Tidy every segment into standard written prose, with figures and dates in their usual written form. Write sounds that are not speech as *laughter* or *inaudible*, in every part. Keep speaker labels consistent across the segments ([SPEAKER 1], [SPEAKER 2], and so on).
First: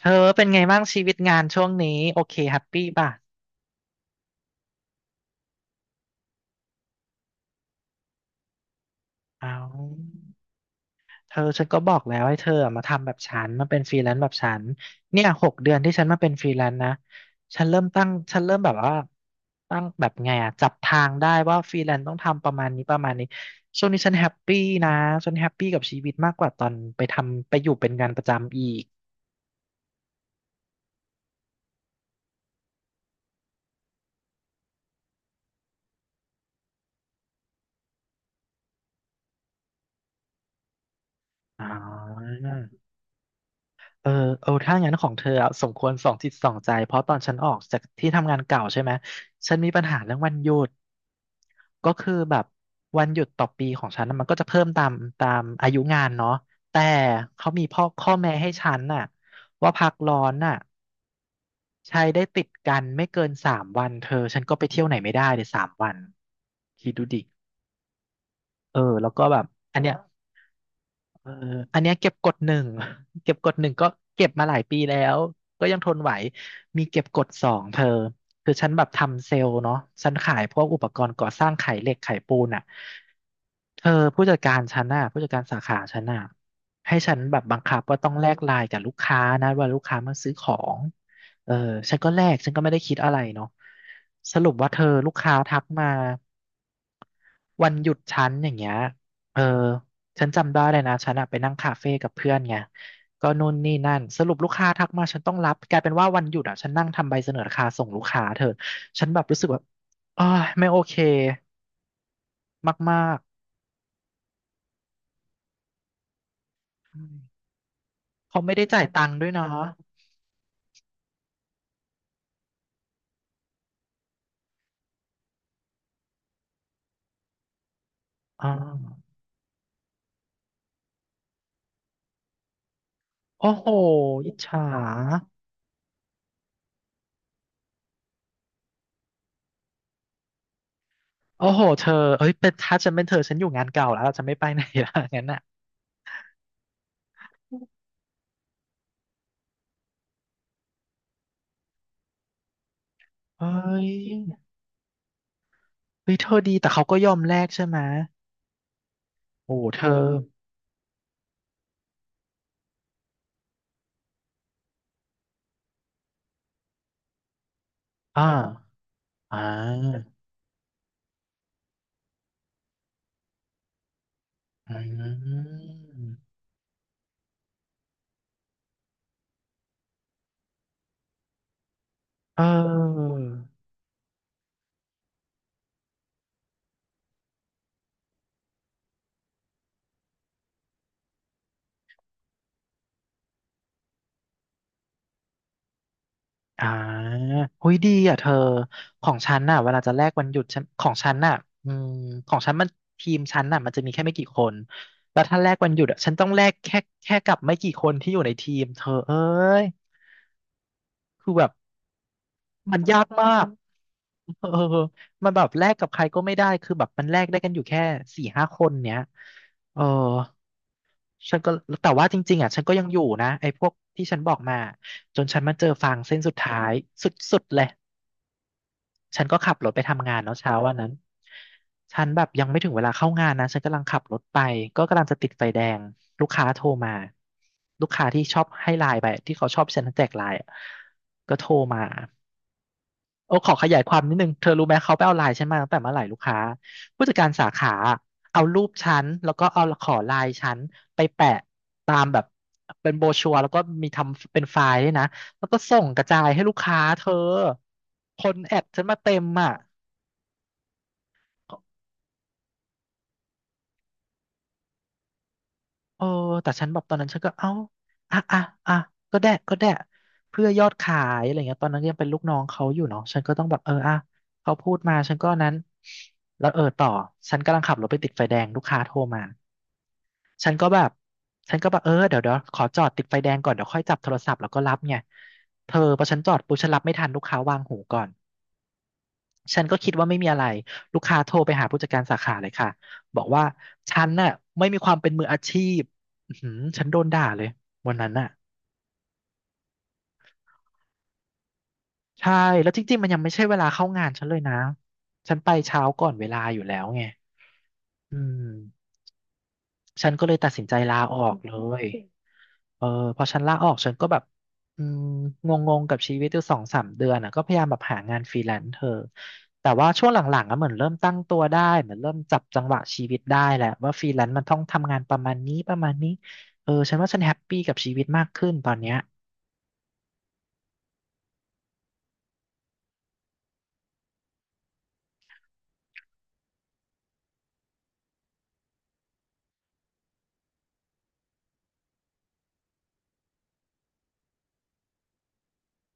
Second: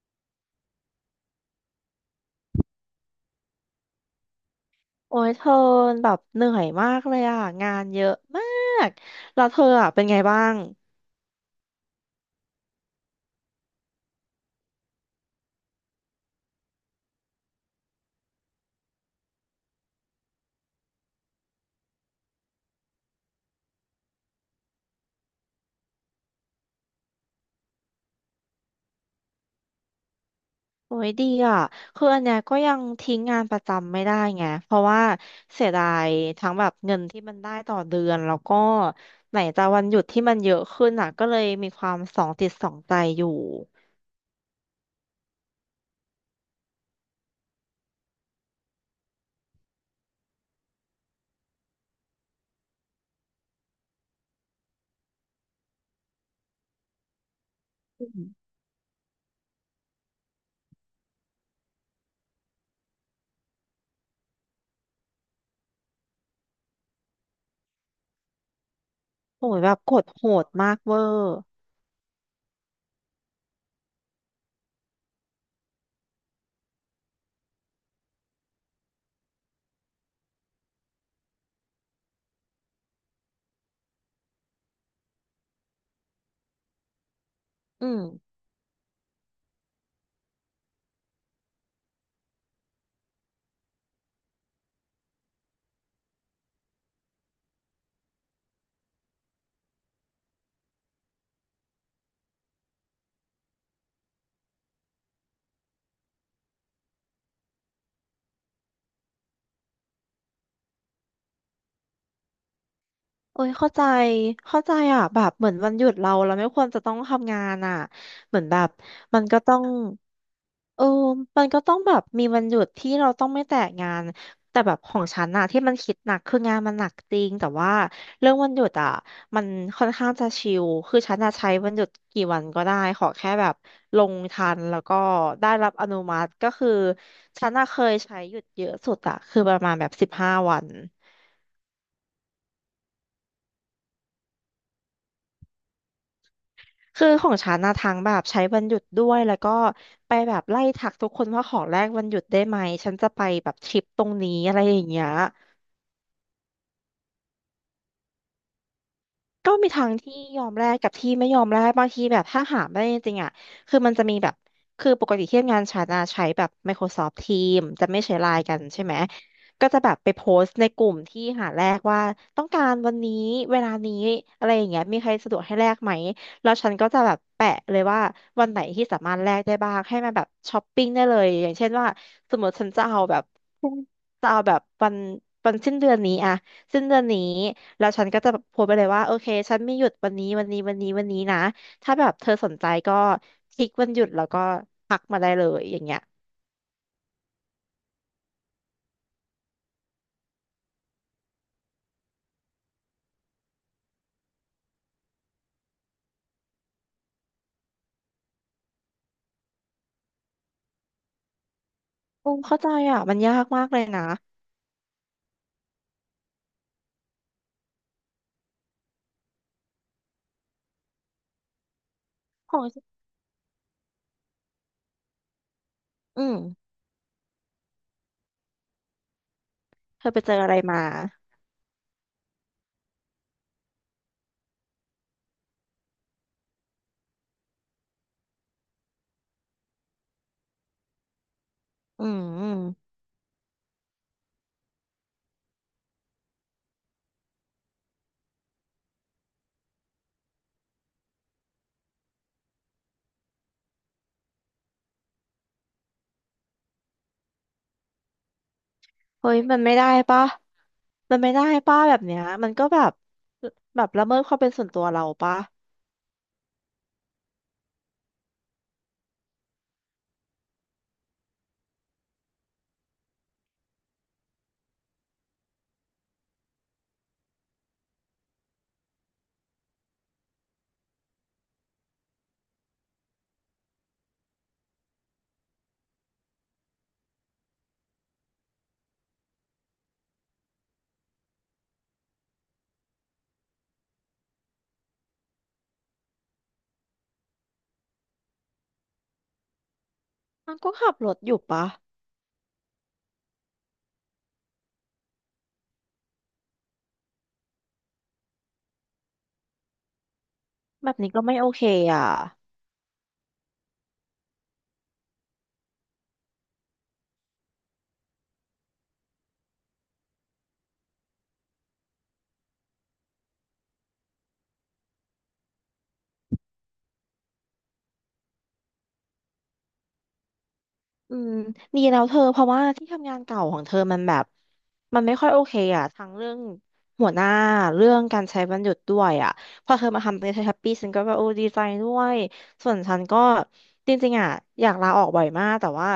[SPEAKER 1] เธอเป็นไงบ้างชีวิตงานช่วงนี้โอเคแฮปปี้ป่ะ
[SPEAKER 2] โอ้ยเธอแบบเหนื่อยมากเลยอ่ะงานเยอะมากแล้ว
[SPEAKER 1] เอา
[SPEAKER 2] เธออ่ะเป็นไงบ้าง
[SPEAKER 1] เธอฉันก็บอกแล้วให้เธออะมาทำแบบฉันมาเป็นฟรีแลนซ์แบบฉันเนี่ย6 เดือนที่ฉันมาเป็นฟรีแลนซ์นะฉันเริ่มแบบว่าตั้งแบบไงอะจับทางได้ว่าฟรีแลนซ์ต้องทำประมาณนี้ประมาณนี้ช่วงนี้ฉันแฮปปี้นะฉันแฮปปี้กับชีวิตมากกว่าตอนไปทำไปอยู่เป็นงานประจำอีก
[SPEAKER 2] โอ้ยดีอ่ะคืออันเนี้ยก็ยังทิ้งงานประจำไม่ได้ไงเพราะว่าเสียดายทั้งแบบเงินที่มันได้ต่อเดือนแล้วก็ไหนจะวันหยุดที่มันเยอะขึ้นอ่ะก็เลย
[SPEAKER 1] อ๋อ
[SPEAKER 2] มีความสองจิตสองใจอยู่
[SPEAKER 1] เออเออถ้างั้นของเธออะสมควรสองจิตสองใจเพราะตอนฉันออกจากที่ทำงานเก่าใช่ไหมฉันมีปัญหาเรื่องวันหยุด ก็คือแบบวันหยุดต่อปีของฉันน่ะมันก็จะเพิ่มตามอายุงานเนาะแต่เขามีพ่อ
[SPEAKER 2] อื
[SPEAKER 1] ข้อแม้
[SPEAKER 2] ม
[SPEAKER 1] ให้ฉันน่ะว่าพักร้อนน่ะใช้ได้ติดกันไม่เกินสามวันเธอฉันก็ไปเที่ยวไหนไม่ได้เลยสามวันคิดดูดิเออแล้วก็แบบ
[SPEAKER 2] โอ้ยแบ
[SPEAKER 1] อั
[SPEAKER 2] บ
[SPEAKER 1] นเนี้
[SPEAKER 2] ก
[SPEAKER 1] ย
[SPEAKER 2] ดโหดมากเวอ
[SPEAKER 1] เอ
[SPEAKER 2] ร์
[SPEAKER 1] ออันเนี้ยเก็บกดหนึ่ง *laughs* เก็บกดหนึ่งก็เก็บมาหลายปีแล้วก็ยังทนไหวมีเก็บกดสองเธอคือฉันแบบทำเซลล์เนาะฉันขายพวกอุปกรณ์ก่อสร้างขายเหล็กขายปูนอ่ะเธอผู้จัดการฉันน่ะผู้จัดการสาขาฉันน่ะให้ฉันแบบบังคับ
[SPEAKER 2] อื
[SPEAKER 1] ว่า
[SPEAKER 2] ม
[SPEAKER 1] ต้องแลกไลน์กับลูกค้านะว่าลูกค้ามาซื้อของเออฉันก็แลกฉันก็ไม่ได้คิดอะไรเนาะสรุปว่าเธอลูกค้าทักมา วันหยุดฉันอย่างเงี้ยเออฉันจำได้เลยนะฉันอะไปนั่งคาเฟ่กับเพื่อนไงก็นู่นนี่นั่น สรุปลูกค้าทักมาฉันต้องรับกลายเป็นว่าวันหยุดอะฉันนั่งทำใบเสนอราคาส่งลูกค้าเธอฉันแบบรู้สึกแบบอ้ายไม่โอเคมาก
[SPEAKER 2] โอ้ยเข้าใจเข้าใจอ่ะแบบเหมือนวันหยุดเราเราไม่ควรจะต้
[SPEAKER 1] ๆ
[SPEAKER 2] อง
[SPEAKER 1] อืม
[SPEAKER 2] ทำงานอ่ะเห
[SPEAKER 1] เขา
[SPEAKER 2] มือน
[SPEAKER 1] ไม่
[SPEAKER 2] แบ
[SPEAKER 1] ได้
[SPEAKER 2] บ
[SPEAKER 1] จ่ายตังค์
[SPEAKER 2] มัน
[SPEAKER 1] ด้วย
[SPEAKER 2] ก็
[SPEAKER 1] เนาะ
[SPEAKER 2] ต้อง เออมันก็ต้องแบบมีวันหยุดที่เราต้องไม่แตะงานแต่แบบของฉันอะที่มันคิดหนักคืองานมันหนักจริงแต่ว่าเรื่อง
[SPEAKER 1] อ่
[SPEAKER 2] วันหยุดอะ
[SPEAKER 1] า
[SPEAKER 2] มันค่อนข้างจะชิลคือฉันอะใช้วันหยุดกี่วันก็ได้ขอแค่แบ
[SPEAKER 1] โอ้
[SPEAKER 2] บ
[SPEAKER 1] โห
[SPEAKER 2] ลง
[SPEAKER 1] อิจ
[SPEAKER 2] ทั
[SPEAKER 1] ฉา
[SPEAKER 2] นแล้วก็ได้รับอนุมัติก็คือฉันอะเคยใช้หยุดเยอะสุดอะคือประมาณแบบ15 วัน
[SPEAKER 1] โอ้โหเธอเอ้ยเป็นถ้าฉันเป็นเธอฉันอยู่งานเก่าแล้วเราจะไม่ไปไหนละ *laughs* งั้นอ่ะ
[SPEAKER 2] คือของฉันนะทั้งแบบใช้วันหยุดด้วยแล้วก็ไปแบบไล่ทักทุกคนว่าขอแลกวันหยุดได้ไหมฉันจะไป
[SPEAKER 1] เฮ้
[SPEAKER 2] แบบทริป
[SPEAKER 1] ย
[SPEAKER 2] ตรงนี้อะไรอย่างเงี้ย
[SPEAKER 1] เฮ้ยเธอดีแต่เขาก็ยอมแลกใช่ไหม
[SPEAKER 2] ก็
[SPEAKER 1] โอ้
[SPEAKER 2] มี
[SPEAKER 1] เธ
[SPEAKER 2] ทา
[SPEAKER 1] อ
[SPEAKER 2] งที่ยอมแลกกับที่ไม่ยอมแลกบางทีแบบถ้าหาไม่ได้จริงๆอ่ะคือมันจะมีแบบคือปกติที่ทำงานฉันอะใช้แบบ Microsoft Teams จะไม่ใช้
[SPEAKER 1] อ่า
[SPEAKER 2] ไลน์กันใช่ไหม
[SPEAKER 1] อ่
[SPEAKER 2] ก็จะแบบ
[SPEAKER 1] า
[SPEAKER 2] ไปโพสต์ในกลุ่มที่หาแลกว่าต้องการวันนี้เวลานี้อะไรอย่าง
[SPEAKER 1] อ
[SPEAKER 2] เงี้ยมีใครสะดวกให้แลกไหม
[SPEAKER 1] ืม
[SPEAKER 2] แล้วฉันก็จะแบบแปะเลยว่าวันไหนที่สามารถแลกได้บ้างให้มันแบบช้อปปิ้งได้เลยอย่างเช่นว่าส
[SPEAKER 1] เ
[SPEAKER 2] มมติฉันจะเอา
[SPEAKER 1] ออ
[SPEAKER 2] แบบจะเอาแบบวันวันสิ้นเดือนนี้อะสิ้นเดือนนี้ แล้วฉันก็จะแบบโพสต์ไปเลยว่าโอเคฉันมีหยุดวันนี้วันนี้วันนี้วันนี้นะถ้าแบบเธอสนใจก็คลิกวันหยุดแล้วก็พักมาได้เลยอย่างเงี้ย
[SPEAKER 1] อ่าหุยดีอ่ะเธอ ของฉันน่ะเวลาจะแลกวันหยุดฉันของฉันน่ะอืมของฉันมันทีมฉันน่ะมันจะมีแค่ไม่กี่คน แล้วถ้าแลกวันหยุดอ่ะฉันต้องแลกแค่กับไม่กี่คนที่อยู่ในทีมเธอเอ้ยคือแบบ
[SPEAKER 2] อืมเข้าใจ
[SPEAKER 1] มันยา
[SPEAKER 2] อ่ะ
[SPEAKER 1] ก
[SPEAKER 2] มัน
[SPEAKER 1] มา
[SPEAKER 2] ยาก
[SPEAKER 1] ก
[SPEAKER 2] มากเลยนะ
[SPEAKER 1] เออมันแบบแลกกับใครก็ไม่ได้คือแบบมันแลกได้กันอยู่แค่4-5 คนเนี้ยเออ ฉันก็แต่ว่าจริงๆอ่ะ
[SPEAKER 2] ขอ
[SPEAKER 1] ฉัน
[SPEAKER 2] ง
[SPEAKER 1] ก็ยังอยู่นะไอ้พวกที่ฉันบอกมาจนฉันมาเจอฟางเส้น
[SPEAKER 2] อื
[SPEAKER 1] สุ
[SPEAKER 2] ม
[SPEAKER 1] ดท้ายสุดๆเลยฉันก็ขับรถไป
[SPEAKER 2] เธ
[SPEAKER 1] ทำ
[SPEAKER 2] อ
[SPEAKER 1] งา
[SPEAKER 2] ไป
[SPEAKER 1] น
[SPEAKER 2] เจอ
[SPEAKER 1] เนาะ
[SPEAKER 2] อะ
[SPEAKER 1] เช้า
[SPEAKER 2] ไร
[SPEAKER 1] วัน
[SPEAKER 2] มา
[SPEAKER 1] นั้นฉันแบบยังไม่ถึงเวลาเข้างานนะฉันกำลังขับรถไปก็กำลังจะติดไฟแดงลูกค้าโทรมาลูกค้าที่ชอบให้ไลน์ไปที่เขาชอบฉันแจกไลน์อะก็โทรมา
[SPEAKER 2] อืม
[SPEAKER 1] โอ้ขอขยายความนิดนึงเธอรู้ไหมเขาไปเอาไลน์ฉันมาตั้งแต่เมื่อไหร่ลูกค้าผู้จัดการสาขาเอารูปฉันแล้วก็เอาขอไลน์ฉันไปแปะตามแบบเป็นโบรชัวร์แล้วก็มีทำเป็นไฟล์ด้วยนะแล้วก็ส่งกระจายให้ลูกค้าเธอคนแอดฉันมาเต็ม
[SPEAKER 2] เฮ้ย
[SPEAKER 1] อ่ะ
[SPEAKER 2] มันไม่ได้ปะแบบเนี้ยมันก็แบบแบบละเมิดความเป็นส่วนตัวเราปะ
[SPEAKER 1] เออแต่ฉันแบบตอนนั้นฉันก็เอ้าอ่ะอ่ะอ่ะก็ได้ก็ได้เพื่อยอดขายอะไรเงี้ยตอนนั้นยังเป็นลูกน้องเขาอยู่เนาะฉันก็ต้องแบบเอออ่ะเขาพูดมาฉันก็นั้นแล้วเออต่อฉันกำลังขับรถไปติดไฟแดงลูกค้าโทรมาฉันก็แบบฉันก็แบบเออเดี๋ยวขอจอดติดไฟแดงก่อนเดี๋ยวค่อยจับโทรศัพท์แล้วก็รับไงเธอพอฉันจอดปุ๊บฉันรับไม่ทันลูกค้าวางหูก่อน ฉันก็คิดว่าไม่มีอะไรลูกค้าโทรไปหาผู้จัดการสาขาเลยค่ะบอกว่าฉันน่ะไม่มีความเป็นมืออาชีพอื้อหือฉันโดนด่าเลยวันนั้นน่ะ
[SPEAKER 2] มันก็ขับรถอยู่ปะ
[SPEAKER 1] ใช่แล้วจริงๆมันยังไม่ใช่เวลาเข้างานฉันเลยนะฉันไปเช้าก่อนเวลาอยู่แล้วไงอืมฉันก็เลยตัดสินใจ
[SPEAKER 2] แบ
[SPEAKER 1] ลา
[SPEAKER 2] บนี้
[SPEAKER 1] ออ
[SPEAKER 2] ก็ไม่
[SPEAKER 1] ก
[SPEAKER 2] โอ
[SPEAKER 1] เล
[SPEAKER 2] เค
[SPEAKER 1] ย
[SPEAKER 2] อ่ะ
[SPEAKER 1] เออพอฉันลาออกฉันก็แบบอืมงงงกับชีวิตอยู่2-3 เดือนอ่ะก็พยายามแบบหางานฟรีแลนซ์เธอแต่ว่าช่วงหลังๆอะเหมือนเริ่มตั้งตัวได้เหมือนเริ่มจับจังหวะชีวิตได้แหละว่าฟรีแลนซ์มันต้องทำงานประมาณนี้ประมาณนี้เออฉันว่าฉันแฮปปี้กับชีวิตมากขึ้นตอนเนี้ย
[SPEAKER 2] อืมดีแล้วเธอเพราะว่าที่ทำงานเก่าของเธอมันแบบมันไม่ค่อยโอเคอ่ะทั้งเรื่องหัวหน้าเรื่องการใช้วันหยุดด้วยอ่ะพอเธอมาทำเป็นแฮปปี้ฉันก็แบบโอ้ดีใจด้วยส่วนฉันก็จริงๆอ่ะอยากลาออกบ่อยมากแต่ว่า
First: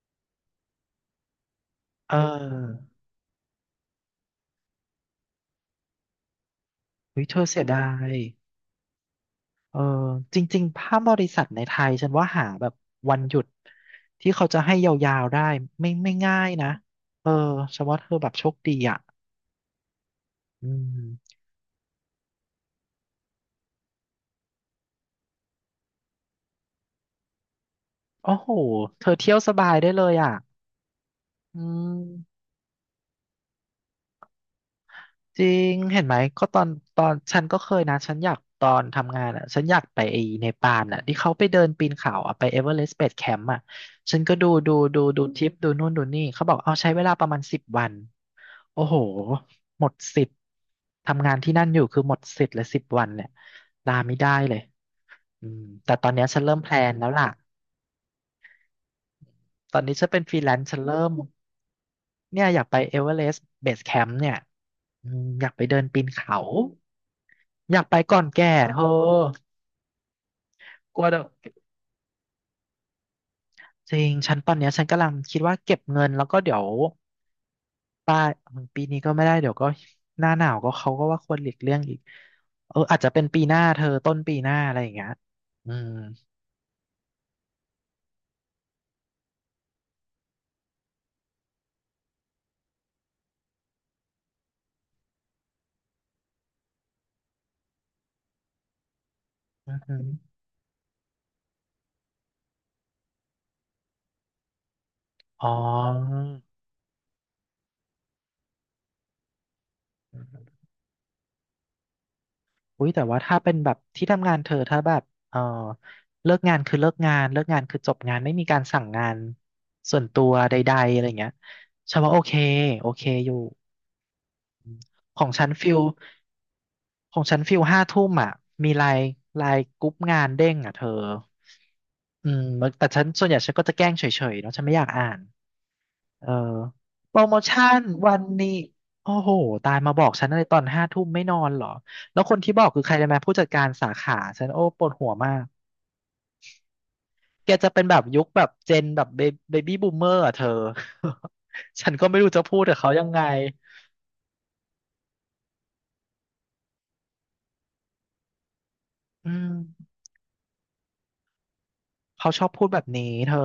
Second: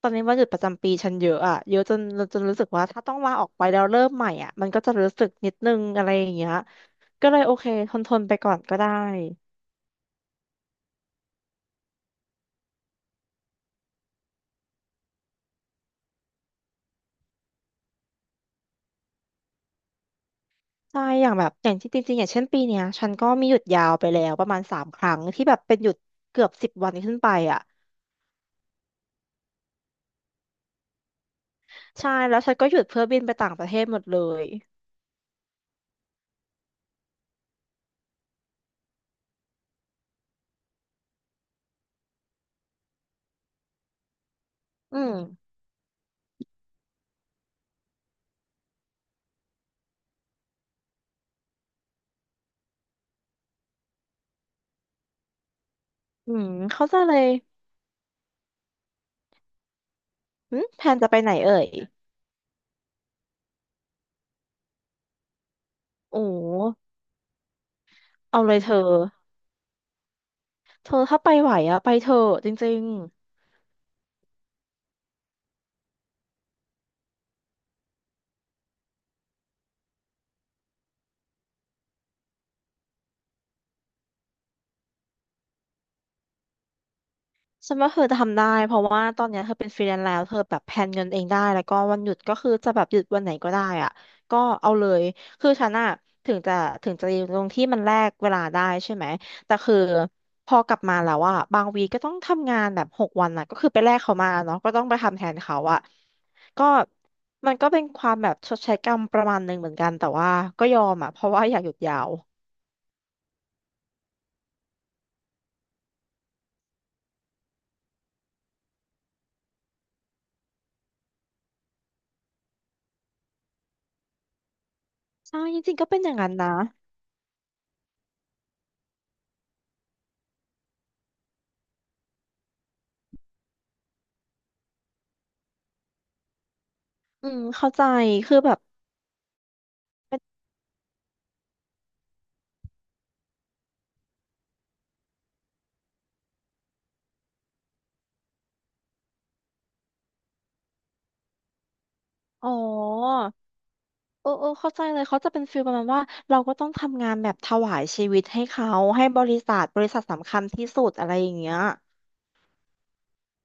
[SPEAKER 2] ตอนนี้วันหยุดประจำปีฉันเยอะอ่ะเยอะจน
[SPEAKER 1] เ
[SPEAKER 2] จนรู้สึกว่า
[SPEAKER 1] ออ
[SPEAKER 2] ถ้าต้องลาออกไปแล้วเริ่มใหม่อ่ะมันก็จะรู้สึกนิดนึงอะไรอย่างเงี้ย
[SPEAKER 1] วิ
[SPEAKER 2] ก็
[SPEAKER 1] เธ
[SPEAKER 2] เลย
[SPEAKER 1] อ
[SPEAKER 2] โอ
[SPEAKER 1] เสีย
[SPEAKER 2] เค
[SPEAKER 1] ดา
[SPEAKER 2] ทนท
[SPEAKER 1] ย
[SPEAKER 2] นไปก่อนก็ได้
[SPEAKER 1] เออจริงๆภาพบริษัทในไทยฉันว่าหาแบบวันหยุดที่เขาจะให้ยาวๆได้ไม่ง่ายนะเออฉันว่าเธอแบบโชคดีอ่ะอื
[SPEAKER 2] ใช่ อย่าง
[SPEAKER 1] ม
[SPEAKER 2] แบบอย่างที่จริงๆอย่างเช่นปีเนี้ยฉันก็มีหยุดยาวไปแล้วประมาณ3 ครั้งที่แบบเป็นหยุดเกือบ10 วันขึ้นไปอ่ะ
[SPEAKER 1] โอ้โหเธอเที่ยวสบายได้เลยอ่ะอื
[SPEAKER 2] ใช่แล้
[SPEAKER 1] ม
[SPEAKER 2] วฉันก็หยุดเพื่อบินไปต่างประเทศหมดเลย
[SPEAKER 1] จริงเห็นไหม ก็ตอนฉันก็เคยนะ ฉันอยากตอนทำงานอ่ะฉันอยากไปไอ้เนปาลอ่ะที่เขาไปเดินปีนเขาอ่ะไปเอเวอเรสต์เบสแคมป์อ่ะฉันก็ดูดู
[SPEAKER 2] อื
[SPEAKER 1] ดู
[SPEAKER 2] ม
[SPEAKER 1] ดูทริปดูนู่นดูนี่เขาบอกเอาใช้เวลาประมาณสิบวัน โอ้โห หมดสิทธิ์ทำงานที่นั่นอยู่คือหมดสิทธิ์เลยสิบวันเนี่ยลาไม่ได้เลยอืมแต่ตอนเนี้ย
[SPEAKER 2] อื
[SPEAKER 1] ฉัน
[SPEAKER 2] ม
[SPEAKER 1] เริ่มแพล
[SPEAKER 2] เขา
[SPEAKER 1] น
[SPEAKER 2] ใจะ
[SPEAKER 1] แล้ว
[SPEAKER 2] เล
[SPEAKER 1] ล่ะ
[SPEAKER 2] ย
[SPEAKER 1] ตอนนี้ฉันเป็นฟรีแล
[SPEAKER 2] อื
[SPEAKER 1] น
[SPEAKER 2] ม
[SPEAKER 1] ซ์ฉัน
[SPEAKER 2] แพน
[SPEAKER 1] เริ่
[SPEAKER 2] จะ
[SPEAKER 1] ม
[SPEAKER 2] ไปไหนเอ่ย
[SPEAKER 1] เนี่ยอยากไปเอเวอเรสต์เบสแคมป์เนี่ย อืมอยากไปเดินปีน
[SPEAKER 2] โอ
[SPEAKER 1] เขา
[SPEAKER 2] ้
[SPEAKER 1] อยากไปก่อน
[SPEAKER 2] เอา
[SPEAKER 1] แก่
[SPEAKER 2] เลยเธ
[SPEAKER 1] เธ
[SPEAKER 2] อ
[SPEAKER 1] อ
[SPEAKER 2] เธ
[SPEAKER 1] ก
[SPEAKER 2] อ
[SPEAKER 1] ลัวเดี๋
[SPEAKER 2] ถ้า
[SPEAKER 1] ยว
[SPEAKER 2] ไปไหวอ่ะไปเถอะจริง
[SPEAKER 1] จริงฉันตอนเนี้ยฉันกำลังคิดว่าเก็บเงินแล้วก็เดี๋ยวปลายปีนี้ก็ไม่ได้เดี๋ยวก็หน้าหนาวก็เขาก็ว่าควรหลีกเลี่ยงอีกเอออาจจะเป็นปีหน้าเธอต้นปีหน้าอะไรอย่างเงี้ยอืม
[SPEAKER 2] ฉันว่าเธอจะทำได้เพราะว่าตอนเนี้ยเธอเป็นฟรีแลนซ์แล้วเธอแบบแพลนเงินเองได้แล้วก็วันหยุดก็คือจะแบบหยุดวันไหนก็ได้อ่ะก็เอาเลยคือฉันอะถึงจะถึงจะอยู่ตรงที่มันแลกเวลาได้ใช่ไหมแต่คื
[SPEAKER 1] อื
[SPEAKER 2] อ
[SPEAKER 1] อหือ
[SPEAKER 2] พอกลับมาแล้วอ่ะบางวีก็ต้องทำงานแบบ6 วันอ่ะก็คือไปแลกเขามาเนาะก็ต้องไปทำแทน
[SPEAKER 1] อ๋อ
[SPEAKER 2] เขาอ่ะก็มันก็เป็นความแบบชดใช้กรรมประมาณหนึ่งเหมือนกันแต่ว่าก็ยอมอ่ะเพราะว่าอยากหยุดยาว
[SPEAKER 1] อุ้ยแต่ว่าถ้าเป็นแบบที่ทำงานเธอถ้าแบบเออเลิกงานคือเลิกงานเลิกงานคือจบงานไม่มีการสั่งงานส่วนตัวใดๆอะไรเงี้ยฉันว่าโอเคโอเคอยู่ ของ
[SPEAKER 2] ใช่
[SPEAKER 1] ฉัน
[SPEAKER 2] จ
[SPEAKER 1] ฟิ
[SPEAKER 2] ริง
[SPEAKER 1] ล
[SPEAKER 2] ๆก็เป็นอย่างนั้นนะ
[SPEAKER 1] ของฉันฟิลห้าทุ่มอ่ะมีไลน์ไลน์กรุ๊ปงานเด้งอ่ะเธออืมแต่ฉันส่วนใหญ่ฉันก็จะแกล้งเฉยๆเนาะฉันไม่อยากอ่านเออโปร
[SPEAKER 2] อื
[SPEAKER 1] โม
[SPEAKER 2] ม
[SPEAKER 1] ชั่
[SPEAKER 2] เข้า
[SPEAKER 1] น
[SPEAKER 2] ใจ
[SPEAKER 1] วัน
[SPEAKER 2] คือ
[SPEAKER 1] นี้
[SPEAKER 2] แบบ
[SPEAKER 1] โอ้โหตายมาบอก
[SPEAKER 2] เป็น
[SPEAKER 1] ฉันอะไรตอนห้าทุ่มไม่นอนเหรอแล้วคนที่บอกคือใครรู้ไหมผู้จัดการสาขาฉันโอ้ปวดหัวมากแกจะเป็นแบบยุคแบบเจนแบบเบบี้บูมเมอร์อ่ะเธอ *laughs* ฉันก็ไม่รู้จะ
[SPEAKER 2] อ๋อ
[SPEAKER 1] พูดกับเขายังไง
[SPEAKER 2] เออเออเข้าใจเลยเขาจะเป็นฟีลประมาณว่าเราก็ต้องทำงานแบบถวายชีวิตให้เขาให้บ
[SPEAKER 1] อื
[SPEAKER 2] ริ
[SPEAKER 1] ม
[SPEAKER 2] ษัทสำคัญที่สุดอะไรอย่างเงี้ย
[SPEAKER 1] เขาชอบพูดแบบนี้เธอ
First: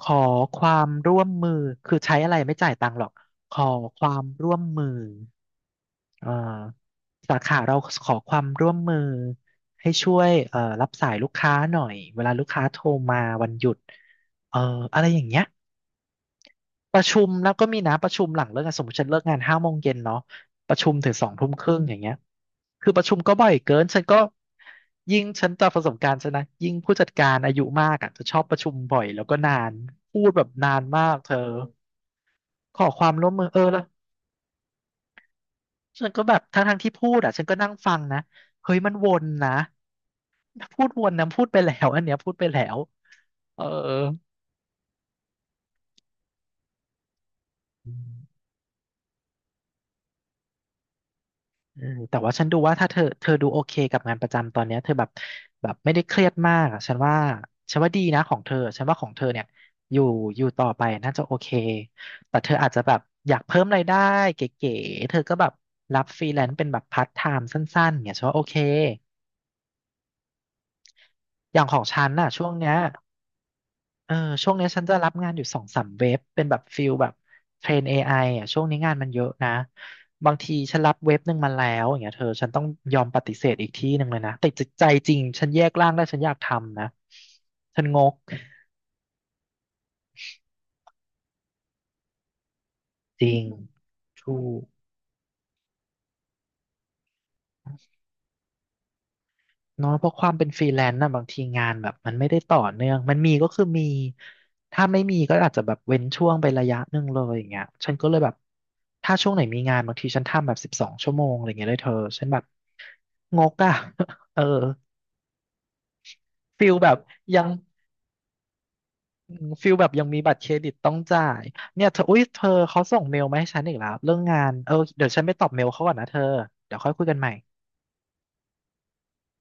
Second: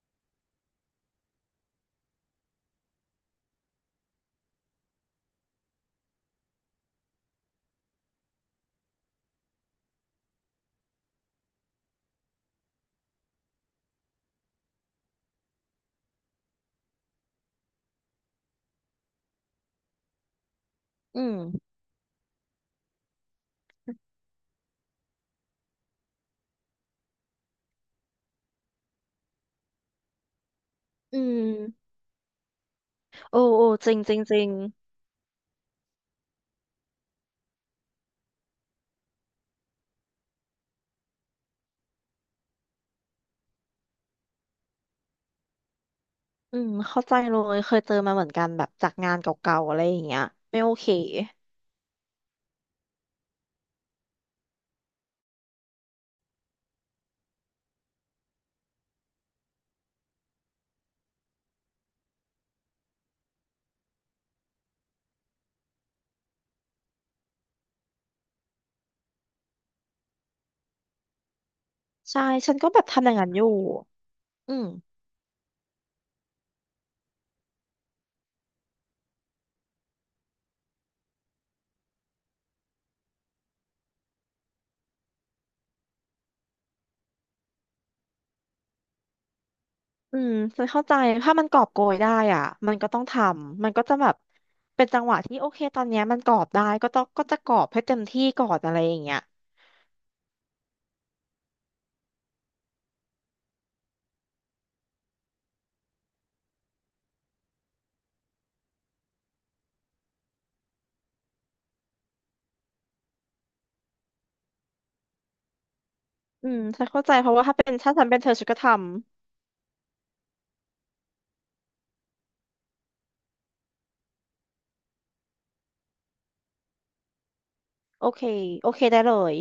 [SPEAKER 1] ขอความร่วมมือคือใช้อะไรไม่จ่ายตังค์หรอกขอความร่วมมือเอ่อสาขาเราขอความร่วมมือให้ช่วยรับสายลูกค้าหน่อยเวลาลูกค้าโทรมาวันหยุดเอ่ออะไรอย่างเงี้ย ประชุมแล้วก็มีนะประชุมหลังเลิกงานสมมติฉันเลิกงาน5 โมงเย็นเนาะประชุมถึง
[SPEAKER 2] อื
[SPEAKER 1] สอง
[SPEAKER 2] ม
[SPEAKER 1] ทุ่มครึ่งอย่างเงี้ยคือประชุมก็บ่อยเกินฉันก็ยิ่งฉันจากประสบการณ์ฉันนะยิ่งผู้จัดการอายุมากอ่ะจะชอบประชุมบ่อยแล้วก็นานพูดแบบนานมาก
[SPEAKER 2] อื
[SPEAKER 1] เธอ
[SPEAKER 2] ม
[SPEAKER 1] ขอความร่วม
[SPEAKER 2] โอ้
[SPEAKER 1] มือเออ
[SPEAKER 2] โอ้
[SPEAKER 1] แล้ว
[SPEAKER 2] จริงจริงจริง
[SPEAKER 1] ฉันก็แบบทั้งที่พูดอ่ะฉันก็นั่งฟังนะเฮ้ยมันวนนะพูดวนนะพูดไปแล้วอันเนี้ยพูดไปแล้วเออ
[SPEAKER 2] อืมเข้าใจเลยเคยเจอมาเหมือนกันแบบจากงานเก่าๆอะไรอย่างเงี้ยไม่โอเค
[SPEAKER 1] อืมแต่ว่าฉันดูว่าถ้าเธอดูโอเคกับงานประจำตอนเนี้ยเธอแบบแบบไม่ได้เครียดมากอ่ะฉันว่าฉันว่าดีนะของเธอฉันว่าของเธอเนี่ยอยู่อยู่ต่อไปน่าจะโอเคแต่เธออาจจะแบบอยากเพิ่มรายได้เก๋ๆเธอก็แบบรับฟรีแลนซ์เป็นแบบพาร์ทไทม์สั้นๆเนี่ยฉันว่าโอเคอย่างของฉัน
[SPEAKER 2] ใช่
[SPEAKER 1] น่ะช่วง
[SPEAKER 2] ฉันก็
[SPEAKER 1] เนี้ย
[SPEAKER 2] แบบทำอย่างนั้นอยู่
[SPEAKER 1] เออช่ว
[SPEAKER 2] อื
[SPEAKER 1] ง
[SPEAKER 2] ม
[SPEAKER 1] เนี้ยฉันจะรับงานอยู่2-3 เว็บเป็นแบบฟิลแบบเทรน AI อไออ่ะช่วงนี้งานมันเยอะนะบางทีฉันรับเว็บหนึ่งมาแล้วอย่างเงี้ยเธอฉันต้องยอมปฏิเสธอีกที่หนึ่งเลยนะแต่ใจจริงฉันแยกร่างได้ฉันอยากทำนะฉันงก
[SPEAKER 2] อืมฉันเข้าใจถ้ามันกอบโกยได้อ่ะมันก็ต้องท
[SPEAKER 1] จริง
[SPEAKER 2] ำมันก็จะแบบ
[SPEAKER 1] ถูก
[SPEAKER 2] เป็นจังหวะที่โอเคตอนเนี้ยมันกอบได้ก็ต้องจะกอบให้เต็มที่ก่อนอะไรอย่างเงี้ย
[SPEAKER 1] เนาะเพราะความเป็นฟรีแลนซ์น่ะบางทีงานแบบมันไม่ได้ต่อเนื่องมันมีก็คือมีถ้าไม่มีก็อาจจะแบบเว้นช่วงไประยะหนึ่งเลยอย่างเงี้ยฉันก็เลยแบบถ้าช่วงไหนมีงานบางทีฉันทำแบบ12 ชั่วโมงอะไรเงี้ยเลยเธอฉันแบบงกอ่ะ *laughs* เออ
[SPEAKER 2] อืม
[SPEAKER 1] ฟิล
[SPEAKER 2] ฉัน
[SPEAKER 1] แบบ
[SPEAKER 2] เข้าใจเพราะ
[SPEAKER 1] ยั
[SPEAKER 2] ว่า
[SPEAKER 1] ง
[SPEAKER 2] ถ้าฉันเป็นเธอฉันก็ท
[SPEAKER 1] อืมฟิลแบบยังมีบัตรเครดิตต้องจ่ายเนี่ยเธออุ้ยเธอเขาส่งเมลมาให้ฉันอีกแล้วเรื่องงานเออเดี๋ยวฉันไปตอบเมลเขาก่อนนะเธอเดี๋ยวค่อยคุยกันใหม่
[SPEAKER 2] ำโอเคโอเคได้เลย